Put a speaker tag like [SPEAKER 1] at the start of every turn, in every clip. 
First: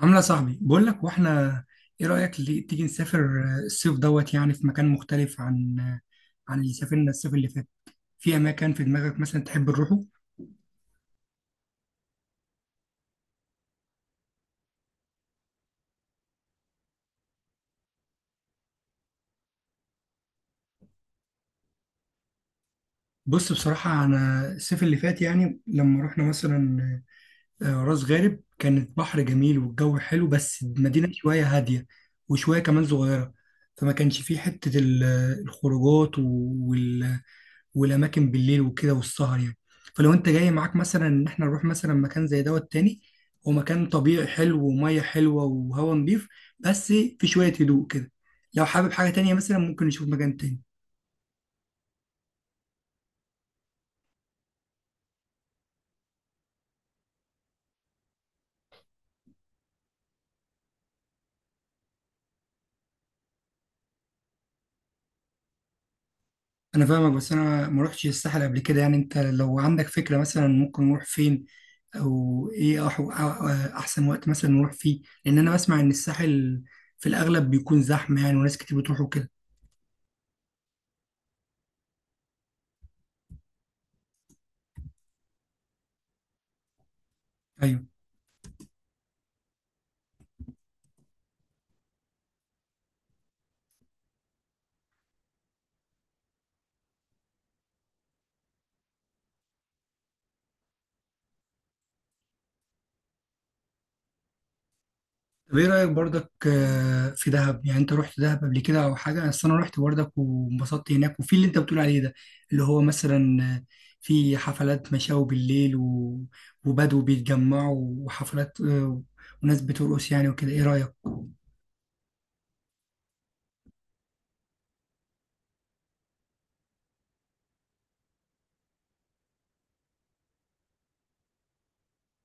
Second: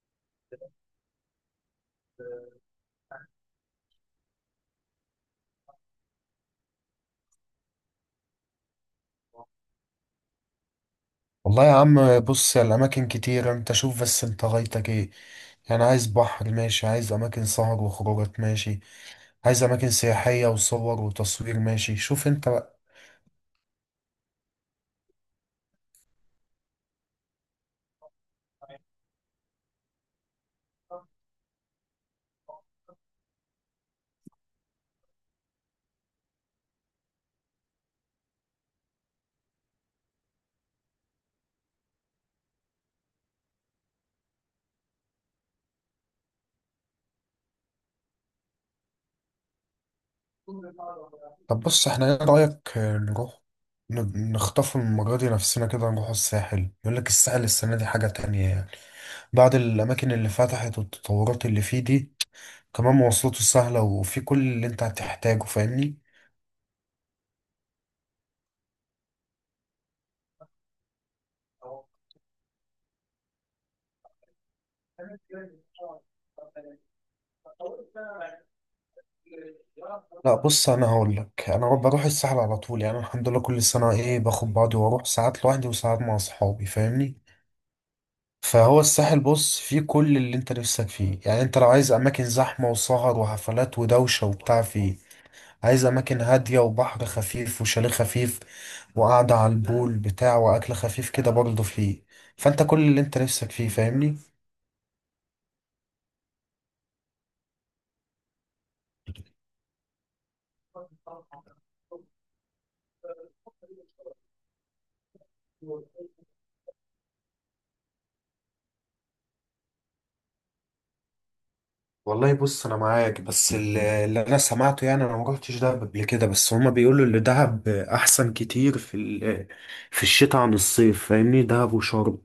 [SPEAKER 1] عاملة صاحبي بقول لك واحنا، ايه رأيك اللي تيجي نسافر الصيف دوت يعني في مكان مختلف عن اللي سافرنا الصيف اللي فات؟ في اماكن في دماغك مثلا تحب نروحه؟
[SPEAKER 2] والله يا عم، بص يا الأماكن كتير. أنت شوف، بس أنت غايتك إيه يعني؟ عايز بحر؟ ماشي. عايز أماكن سهر وخروجات؟ ماشي. عايز أماكن سياحية وصور وتصوير؟ ماشي. شوف أنت بقى.
[SPEAKER 1] بص، بصراحة انا الصيف اللي فات يعني لما رحنا مثلا راس غارب، كانت بحر جميل والجو حلو، بس المدينة شوية هادية وشوية كمان صغيرة، فما كانش فيه حتة الخروجات والاماكن بالليل وكده والسهر يعني. فلو انت جاي معاك مثلا ان احنا نروح مثلا مكان زي دوت تاني، هو مكان طبيعي حلو وميه حلوه وهوا نضيف، بس في شويه هدوء كده. لو حابب حاجه تانية مثلا ممكن نشوف مكان تاني.
[SPEAKER 2] طب بص، إحنا إيه رأيك نروح نخطف المرة دي نفسنا كده، نروح الساحل. يقول لك الساحل السنة دي حاجة تانية يعني، بعد الأماكن اللي فتحت والتطورات اللي فيه دي. كمان مواصلاته سهلة وفي كل اللي أنت هتحتاجه، فاهمني؟
[SPEAKER 1] انا فاهمك، بس انا ما رحتش الساحل قبل كده يعني، انت لو عندك فكره مثلا ممكن نروح فين؟ او ايه احسن وقت مثلا نروح فيه، لان انا بسمع ان الساحل في الاغلب بيكون زحمه يعني، وناس كتير بتروح وكده.
[SPEAKER 2] لا بص، انا هقول لك، انا بروح الساحل على طول يعني. الحمد لله كل سنه ايه باخد بعضي واروح، ساعات لوحدي وساعات مع اصحابي، فاهمني؟
[SPEAKER 1] ايوه.
[SPEAKER 2] فهو الساحل بص فيه كل اللي انت نفسك فيه. يعني انت لو عايز اماكن زحمه وسهر وحفلات ودوشه وبتاع فيه. عايز اماكن هاديه وبحر خفيف وشاليه خفيف وقعده على البول بتاع واكل خفيف كده برضه فيه. فانت كل اللي انت نفسك فيه، فاهمني؟
[SPEAKER 1] طب ايه رأيك برضك في دهب؟ يعني انت رحت دهب قبل كده او حاجة؟ اصل انا رحت برضك وانبسطت هناك، وفي اللي انت بتقول عليه ده، اللي هو مثلا في حفلات مشاوي بالليل وبدو بيتجمعوا، وحفلات وناس بترقص يعني وكده، ايه رأيك؟
[SPEAKER 2] والله بص انا معاك، بس اللي انا سمعته يعني، انا ما رحتش دهب قبل كده، بس هما بيقولوا ان دهب احسن كتير في في الشتاء عن الصيف، فاهمني؟ دهب وشرم.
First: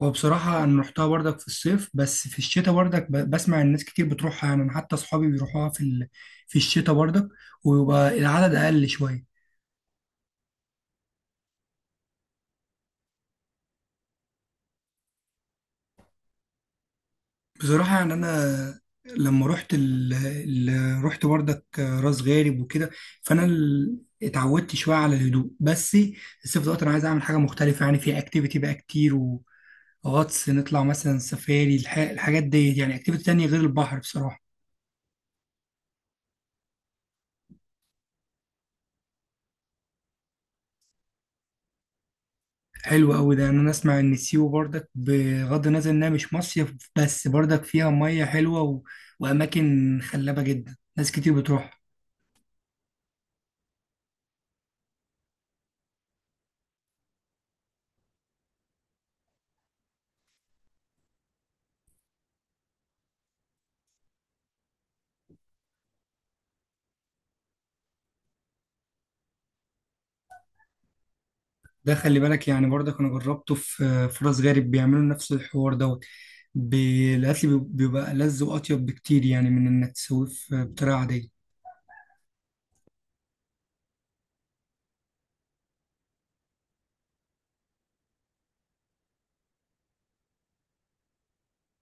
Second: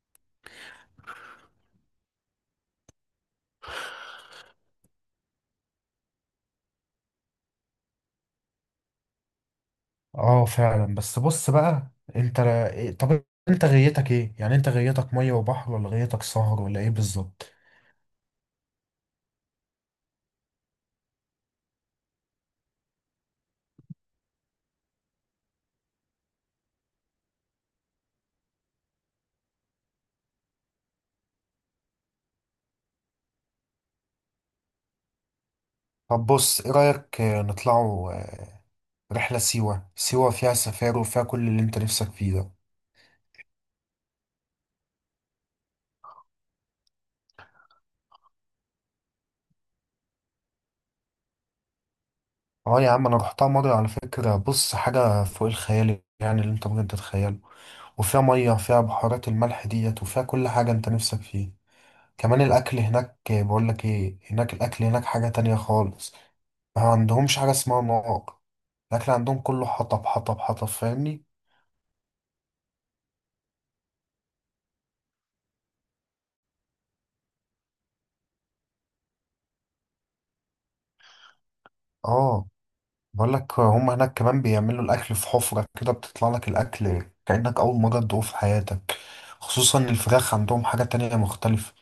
[SPEAKER 1] وبصراحة انا رحتها برضك في الصيف، بس في الشتاء برضك بسمع الناس كتير بتروحها يعني، انا حتى اصحابي بيروحوها في في الشتاء برضك، ويبقى العدد اقل شوية.
[SPEAKER 2] اه فعلا. بس بص بقى انت، طب انت غيتك ايه؟ يعني انت غيتك ميه وبحر، ولا غيتك سهر، ولا ايه بالظبط؟
[SPEAKER 1] بصراحة يعني أنا لما رحت بردك راس غارب وكده، فأنا اتعودت شوية على الهدوء. بس الصيف دوت أنا عايز أعمل حاجة مختلفة، يعني في أكتيفيتي بقى كتير، وغطس، نطلع مثلا سفاري، الحاجات دي يعني، أكتيفيتي تانية غير البحر بصراحة.
[SPEAKER 2] طب بص، ايه رأيك نطلعوا رحلة سيوة؟ سيوة فيها سفاري وفيها كل اللي انت نفسك فيه ده.
[SPEAKER 1] حلو أوي ده، يعني أنا أسمع إن سيوة بردك، بغض النظر إنها مش مصيف، بس بردك فيها مية حلوة وأماكن خلابة جدا، ناس كتير بتروح.
[SPEAKER 2] اه يا عم، انا رحتها مره على فكره. بص، حاجه فوق الخيال يعني، اللي انت ممكن تتخيله. وفيها ميه، فيها بحارات الملح ديت، وفيها كل حاجه انت نفسك فيه. كمان الاكل هناك، بقول لك ايه، هناك الاكل هناك حاجه تانية خالص. ما عندهمش حاجه اسمها نار. الاكل عندهم كله حطب حطب حطب، فاهمني؟
[SPEAKER 1] ده خلي بالك يعني، برضك انا جربته في راس غارب، بيعملوا نفس الحوار دوت. الاكل بيبقى لذ واطيب بكتير يعني، من انك تسويه في بطريقه عاديه.
[SPEAKER 2] اه، بقول لك هم هناك كمان بيعملوا الاكل في حفره كده، بتطلع لك الاكل كانك اول مره تدوقه في حياتك. خصوصا الفراخ، عندهم حاجه تانية مختلفه.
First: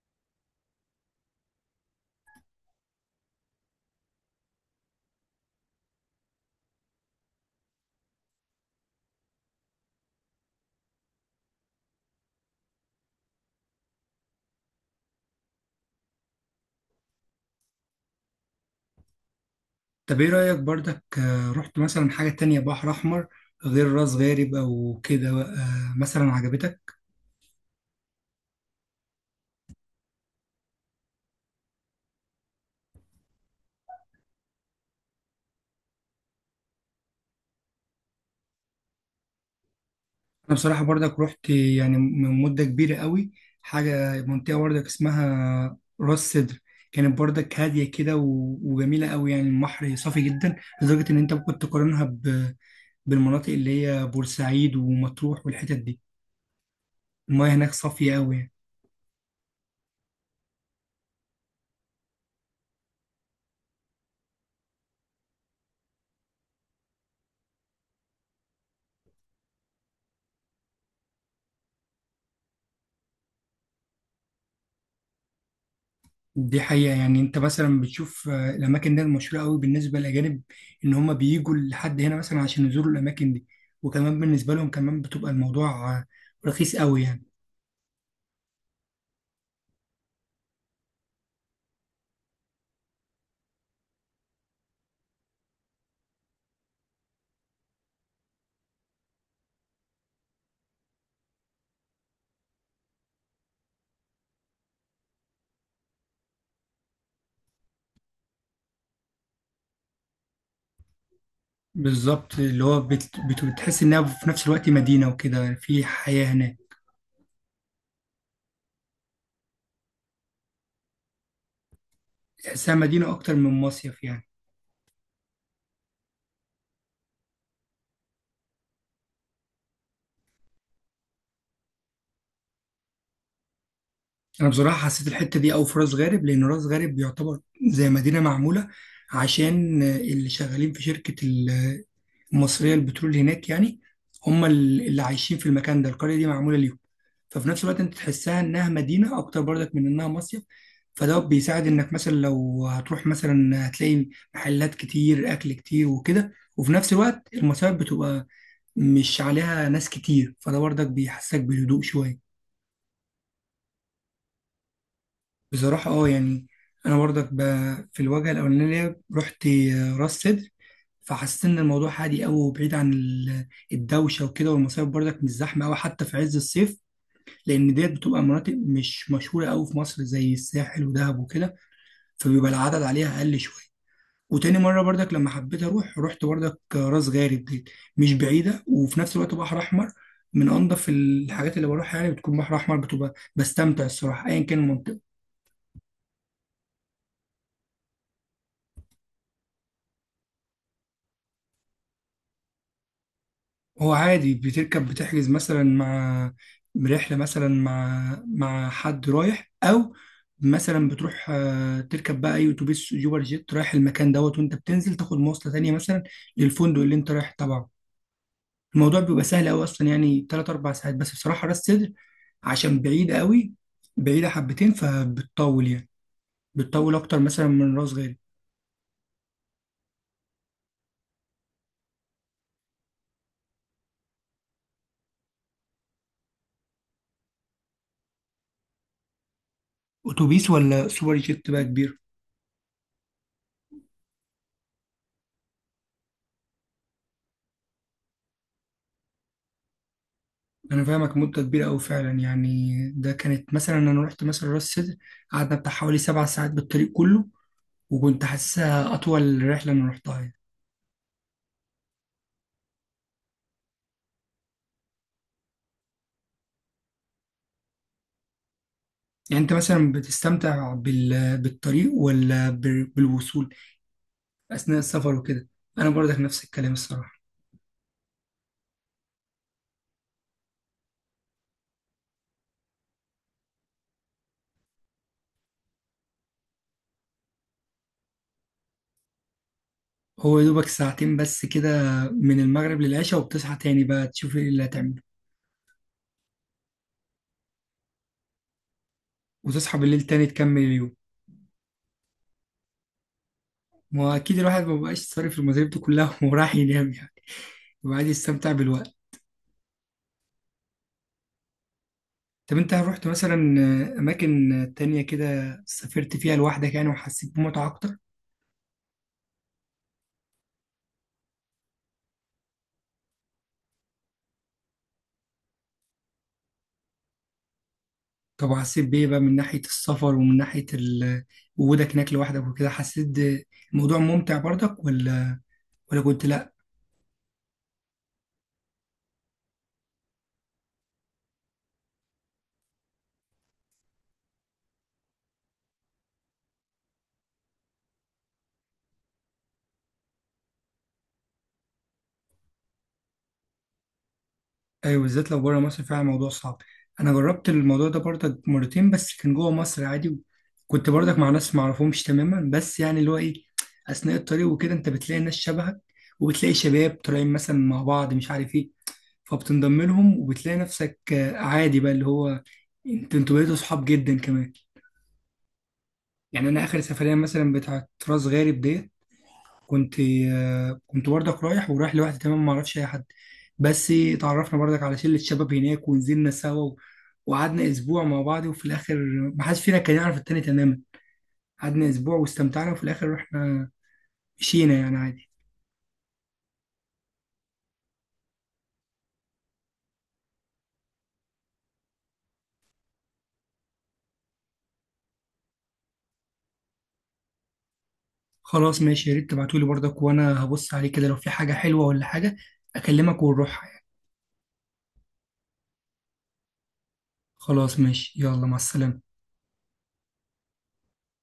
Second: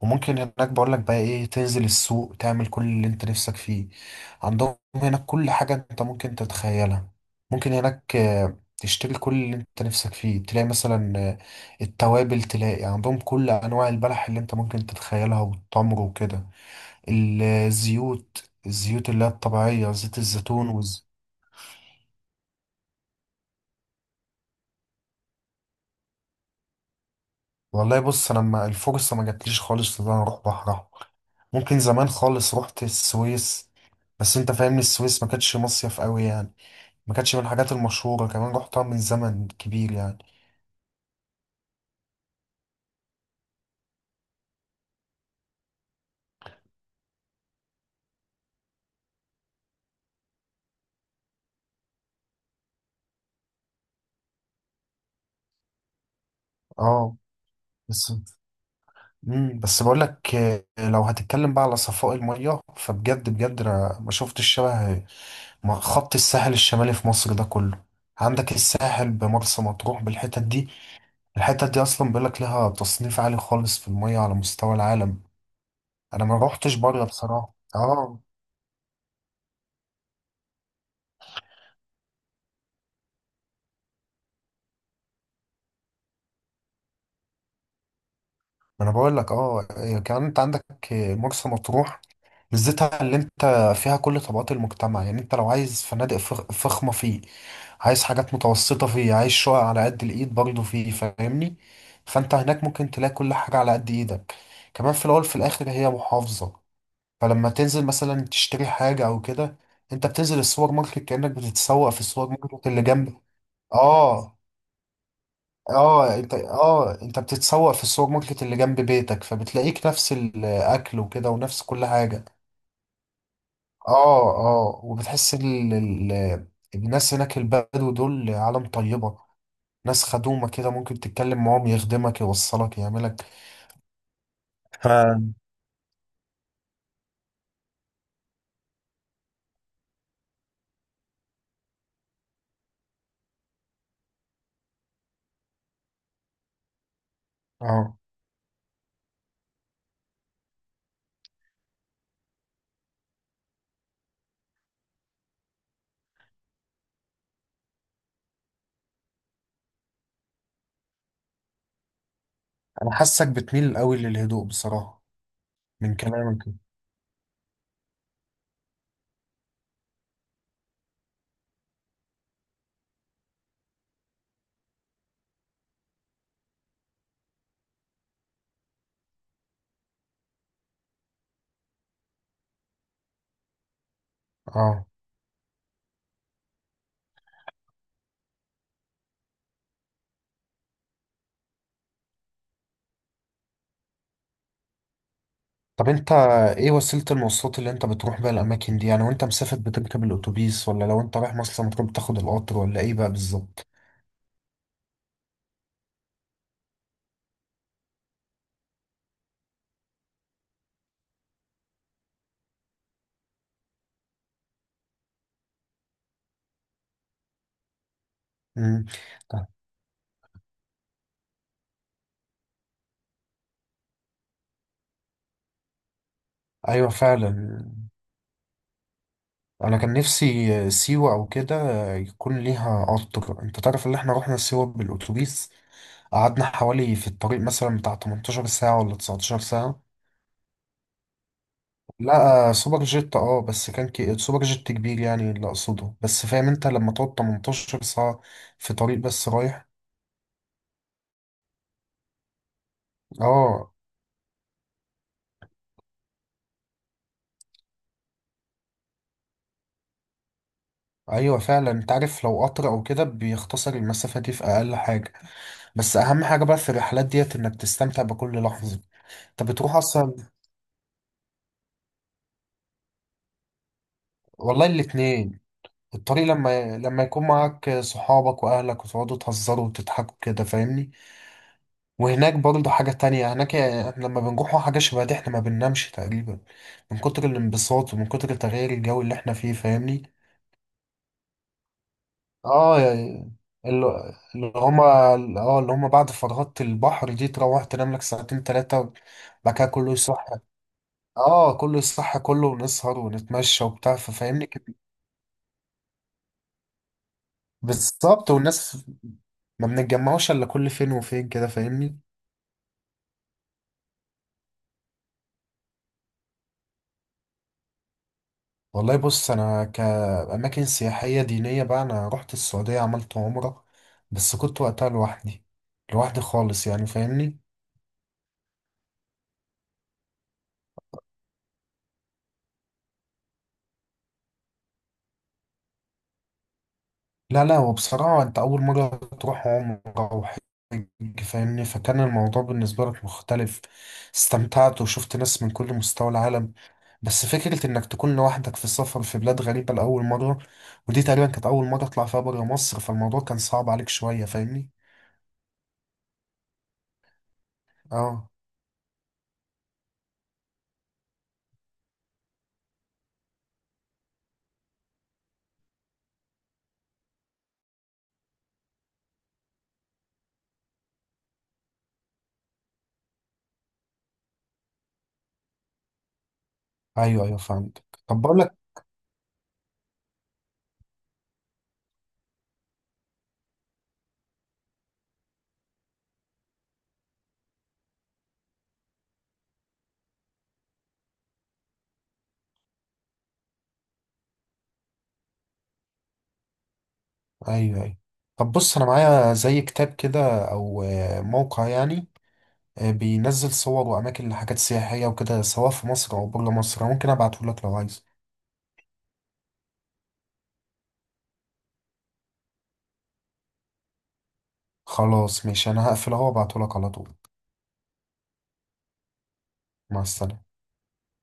[SPEAKER 2] وممكن هناك بقول لك بقى ايه، تنزل السوق تعمل كل اللي انت نفسك فيه. عندهم هناك كل حاجة انت ممكن تتخيلها. ممكن هناك تشتري كل اللي انت نفسك فيه. تلاقي مثلا التوابل، تلاقي عندهم كل انواع البلح اللي انت ممكن تتخيلها والتمر وكده. الزيوت، الزيوت اللي هي الطبيعية، زيت
[SPEAKER 1] طب ايه رايك
[SPEAKER 2] الزيتون
[SPEAKER 1] برضك رحت مثلا حاجه تانية بحر احمر غير راس غارب او كده مثلا، عجبتك؟
[SPEAKER 2] والله بص، انا ما الفرصة ما جاتليش خالص ان انا اروح بحر احمر. ممكن زمان خالص رحت السويس، بس انت فاهمني السويس ما كانتش مصيف قوي يعني. ما كانتش من الحاجات المشهورة، كمان رحتها من زمن كبير يعني.
[SPEAKER 1] انا بصراحه برضك رحت يعني من مده كبيره قوي، حاجه منطقه برضك اسمها راس سدر، كانت برضك هاديه كده وجميله قوي يعني، البحر صافي جدا لدرجه ان انت ممكن تقارنها بالمناطق اللي هي بورسعيد ومطروح والحتت دي.
[SPEAKER 2] اه.
[SPEAKER 1] المياه هناك
[SPEAKER 2] بس
[SPEAKER 1] صافية قوي يعني.
[SPEAKER 2] بس بقول لك لو هتتكلم بقى على صفاء المية، فبجد بجد انا ما شفتش الشبه مع خط الساحل الشمالي في مصر ده كله. عندك الساحل بمرسى مطروح بالحتت دي، الحتت دي اصلا بيقول لك لها تصنيف عالي خالص في المية على مستوى العالم. انا ما
[SPEAKER 1] دي
[SPEAKER 2] روحتش
[SPEAKER 1] حقيقة
[SPEAKER 2] بره
[SPEAKER 1] يعني، انت
[SPEAKER 2] بصراحة.
[SPEAKER 1] مثلا
[SPEAKER 2] اه.
[SPEAKER 1] بتشوف الأماكن دي مشهورة قوي بالنسبة للأجانب، إن هما بييجوا لحد هنا مثلا عشان يزوروا الأماكن دي، وكمان بالنسبة لهم كمان بتبقى الموضوع رخيص قوي يعني.
[SPEAKER 2] ما انا بقول لك اه، كمان انت عندك مرسى مطروح. ميزتها اللي انت فيها كل طبقات المجتمع. يعني انت لو عايز فنادق فخمة فيه. عايز حاجات متوسطة فيه، عايز شقق على قد الايد برضه فيه، فاهمني؟ فانت هناك ممكن تلاقي كل حاجة على قد ايدك. كمان في الاول في الاخر هي محافظة، فلما تنزل مثلا تشتري حاجة او كده، انت بتنزل السوبر ماركت كأنك بتتسوق في السوبر
[SPEAKER 1] بالظبط، اللي
[SPEAKER 2] ماركت
[SPEAKER 1] هو
[SPEAKER 2] اللي جنبك.
[SPEAKER 1] بتحس إنها في
[SPEAKER 2] اه.
[SPEAKER 1] نفس الوقت مدينة وكده، يعني في
[SPEAKER 2] اه
[SPEAKER 1] حياة
[SPEAKER 2] انت،
[SPEAKER 1] هناك.
[SPEAKER 2] انت بتتسوق في السوبر ماركت اللي جنب بيتك، فبتلاقيك نفس الاكل وكده ونفس كل حاجة.
[SPEAKER 1] تحسها مدينة أكتر من مصيف يعني.
[SPEAKER 2] اه. اه وبتحس الناس هناك البدو دول عالم طيبة، ناس خدومة كده، ممكن تتكلم معاهم يخدمك يوصلك يعملك.
[SPEAKER 1] أنا بصراحة
[SPEAKER 2] ف
[SPEAKER 1] حسيت الحتة دي أوي في راس غارب، لأن راس غارب يعتبر زي مدينة معمولة عشان اللي شغالين في شركة المصريه للبترول هناك يعني، هم اللي عايشين في المكان ده، القريه دي معموله ليهم. ففي نفس الوقت انت
[SPEAKER 2] اه.
[SPEAKER 1] تحسها انها مدينه اكتر برضك من انها مصيف. فده بيساعد انك مثلا لو هتروح مثلا هتلاقي محلات كتير، اكل كتير وكده، وفي نفس الوقت المصايف بتبقى مش عليها ناس كتير، فده برضك بيحسسك بالهدوء شويه.
[SPEAKER 2] انا حاسك بتميل قوي للهدوء بصراحة
[SPEAKER 1] بصراحة
[SPEAKER 2] من
[SPEAKER 1] اه
[SPEAKER 2] كلامك.
[SPEAKER 1] يعني. أنا برضك في الوجهة الأولانية رحت راس سدر، فحسيت إن الموضوع هادي أوي وبعيد عن الدوشة وكده، والمصايف برضك مش زحمة أوي حتى في عز الصيف، لأن ديت بتبقى مناطق مش مشهورة أوي في مصر زي الساحل ودهب وكده، فبيبقى العدد عليها أقل شوية. وتاني مرة
[SPEAKER 2] اه.
[SPEAKER 1] برضك لما حبيت أروح رحت برضك راس غارب ديت، مش بعيدة وفي نفس الوقت بحر أحمر من أنضف الحاجات اللي بروحها يعني. بتكون بحر أحمر، بتبقى بستمتع الصراحة أيا كان المنطقة.
[SPEAKER 2] طب انت ايه وسيلة المواصلات اللي انت بتروح بيها الاماكن دي؟ يعني وانت مسافر بتركب الاتوبيس، ولا لو انت رايح مرسى مطروح بتاخد القطر، ولا ايه بقى بالظبط؟
[SPEAKER 1] هو عادي بتركب، بتحجز مثلا مع برحلة مثلا مع حد رايح، أو مثلا بتروح تركب بقى أي أتوبيس يوبر جيت رايح المكان دوت، وأنت بتنزل تاخد مواصلة تانية مثلا للفندق اللي أنت رايح تبعه.
[SPEAKER 2] امم
[SPEAKER 1] الموضوع بيبقى سهل أوي أصلا، يعني تلات أربع ساعات بس. بصراحة راس سدر عشان بعيدة أوي، بعيدة حبتين فبتطول يعني،
[SPEAKER 2] ايوه
[SPEAKER 1] بتطول أكتر مثلا
[SPEAKER 2] فعلا.
[SPEAKER 1] من راس غارب.
[SPEAKER 2] انا كان نفسي سيوة او كده يكون ليها قطر. انت تعرف ان احنا رحنا سيوة بالاتوبيس، قعدنا حوالي في الطريق مثلا بتاع 18 ساعة ولا 19 ساعة.
[SPEAKER 1] أتوبيس ولا سوبر جيت بقى كبير؟
[SPEAKER 2] لا، سوبر جيت. اه، بس كان سوبر جيت كبير يعني اللي اقصده، بس فاهم انت لما تقعد 18 ساعة في طريق بس رايح.
[SPEAKER 1] انا فاهمك، مده كبيره قوي فعلا يعني. ده كانت
[SPEAKER 2] اه.
[SPEAKER 1] مثلا انا رحت مثلا راس سدر، قعدنا بتاع حوالي سبع ساعات بالطريق كله، وكنت حاسسها اطول رحله انا رحتها يعني.
[SPEAKER 2] ايوه فعلا، انت عارف لو قطر او كده بيختصر المسافة دي في اقل حاجة. بس اهم حاجة بقى في الرحلات ديت انك تستمتع بكل لحظة.
[SPEAKER 1] يعني
[SPEAKER 2] انت
[SPEAKER 1] انت
[SPEAKER 2] بتروح
[SPEAKER 1] مثلا
[SPEAKER 2] اصلا.
[SPEAKER 1] بتستمتع بالطريق ولا بالوصول
[SPEAKER 2] والله
[SPEAKER 1] اثناء السفر
[SPEAKER 2] الاتنين.
[SPEAKER 1] وكده؟ انا برضك
[SPEAKER 2] الطريق
[SPEAKER 1] نفس الكلام
[SPEAKER 2] لما
[SPEAKER 1] الصراحه.
[SPEAKER 2] يكون معاك صحابك واهلك وتقعدوا تهزروا وتضحكوا كده، فاهمني؟ وهناك برضه حاجة تانية، هناك احنا لما بنروحوا حاجة شبه دي احنا ما بننامش تقريبا من كتر الانبساط ومن كتر تغيير الجو اللي احنا فيه، فاهمني؟
[SPEAKER 1] هو يا دوبك ساعتين بس كده من المغرب
[SPEAKER 2] اه
[SPEAKER 1] للعشاء،
[SPEAKER 2] يعني،
[SPEAKER 1] وبتصحى تاني
[SPEAKER 2] اللي
[SPEAKER 1] بقى تشوف ايه
[SPEAKER 2] اللي
[SPEAKER 1] اللي
[SPEAKER 2] هما
[SPEAKER 1] هتعمله.
[SPEAKER 2] اه اللي هما بعد فرهدة البحر دي تروح تنام لك ساعتين تلاتة. بعد كده
[SPEAKER 1] وتصحى
[SPEAKER 2] كله
[SPEAKER 1] بالليل
[SPEAKER 2] يصح.
[SPEAKER 1] تاني تكمل اليوم.
[SPEAKER 2] اه كله يصح كله، ونسهر ونتمشى وبتاع،
[SPEAKER 1] واكيد
[SPEAKER 2] فاهمني كده؟
[SPEAKER 1] الواحد ما بقاش صارف المصاريف دي كلها وراح ينام يعني، وقاعد
[SPEAKER 2] بالظبط.
[SPEAKER 1] يستمتع
[SPEAKER 2] والناس
[SPEAKER 1] بالوقت.
[SPEAKER 2] ما بنتجمعوش الا كل فين وفين كده، فاهمني؟
[SPEAKER 1] طب انت رحت مثلا اماكن تانية كده سافرت فيها لوحدك يعني، وحسيت بمتعة اكتر؟
[SPEAKER 2] والله بص، انا كاماكن سياحيه دينيه بقى، انا رحت السعوديه عملت عمره، بس كنت وقتها لوحدي، لوحدي خالص يعني، فاهمني؟
[SPEAKER 1] طب وحسيت بايه بقى من ناحية السفر ومن ناحية وجودك هناك لوحدك وكده؟ حسيت الموضوع ممتع برضك ولا كنت لا؟
[SPEAKER 2] لا لا، وبصراحه انت اول مره تروح عمره وحج، فاهمني؟ فكان الموضوع بالنسبه لك مختلف. استمتعت وشفت ناس من كل مستوى العالم. بس فكره انك تكون لوحدك في السفر في بلاد غريبه لاول مره، ودي تقريبا كانت اول مره اطلع فيها بره مصر، فالموضوع كان صعب عليك شويه، فاهمني؟
[SPEAKER 1] ايوه، بالذات لو بره مصر فعلا الموضوع صعب. انا جربت الموضوع ده
[SPEAKER 2] اه.
[SPEAKER 1] برضك مرتين، بس كان جوه مصر عادي. كنت برضك مع ناس ما اعرفهمش تماما، بس يعني اللي هو ايه، اثناء الطريق وكده انت بتلاقي ناس شبهك، وبتلاقي شباب طالعين مثلا مع بعض مش عارف ايه، فبتنضم لهم وبتلاقي نفسك عادي بقى، اللي هو انت انتوا بقيتوا صحاب جدا كمان يعني. انا اخر سفرية
[SPEAKER 2] ايوه ايوه،
[SPEAKER 1] مثلا
[SPEAKER 2] فهمت.
[SPEAKER 1] بتاعت
[SPEAKER 2] طب
[SPEAKER 1] راس
[SPEAKER 2] بقول لك،
[SPEAKER 1] غارب ديت كنت كنت برضك رايح، ورايح لوحدي تمام ما اعرفش اي حد، بس اتعرفنا برضك على شلة شباب هناك، ونزلنا سوا وقعدنا اسبوع مع بعض، وفي الاخر ما حدش فينا كان يعرف التاني تماما، قعدنا اسبوع واستمتعنا وفي الاخر رحنا، مشينا يعني عادي.
[SPEAKER 2] ايوه ايوه. طب بص، انا معايا زي كتاب كده او موقع يعني، بينزل صور واماكن لحاجات سياحيه وكده، سواء في مصر او بره مصر. ممكن ابعته لك لو عايز.
[SPEAKER 1] خلاص ماشي، يا ريت تبعتولي برضك وانا هبص عليه كده، لو في حاجة حلوة ولا حاجة اكلمك ونروح.
[SPEAKER 2] خلاص ماشي، انا هقفل اهو وابعته لك على طول.
[SPEAKER 1] خلاص ماشي، يلا مع السلامة.
[SPEAKER 2] مع السلامه.